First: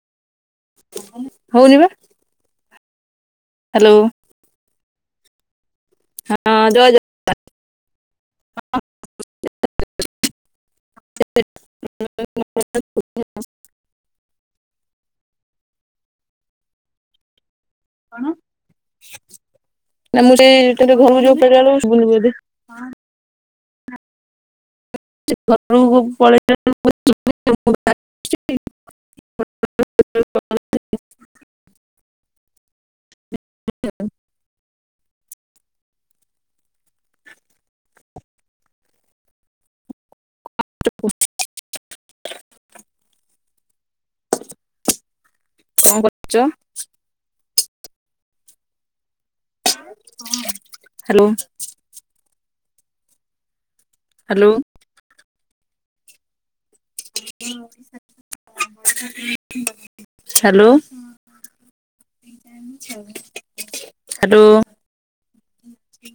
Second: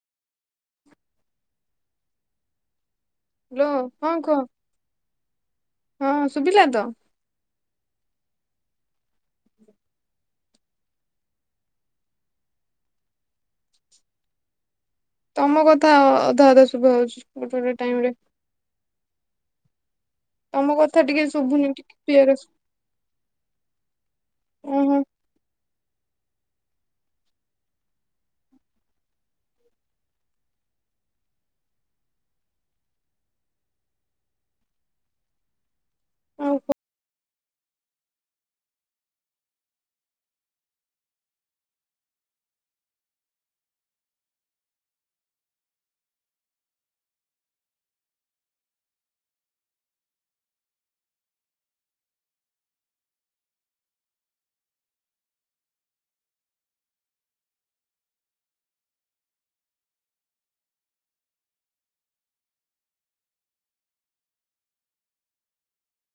ହଉନି ବା ହ୍ୟାଲୋ ହଁ କୁହ ହଁ ଶୁଭିଲା ତ? ଜୟ ଜ [inaudible] [inaudible] ତମ କଥା ଅ ଅଧା ଅଧା ଶୁଭାଯାଉଛି। ଗୋଟେ ଗୋଟେ ଟାଇମ୍ କଣ? ତମ କଥା ଓ ହୋ। ଘରକୁ ଯୋଉ ପଳେଇଲା ବେଳକୁ [unintelligible] ହଁ [inaudible] ଓଉହୋ [inaudible] କଣ କରୁଛ? ହଁ ହ୍ୟାଲୋ। Hello [inaudible] hello. ହାଲୋ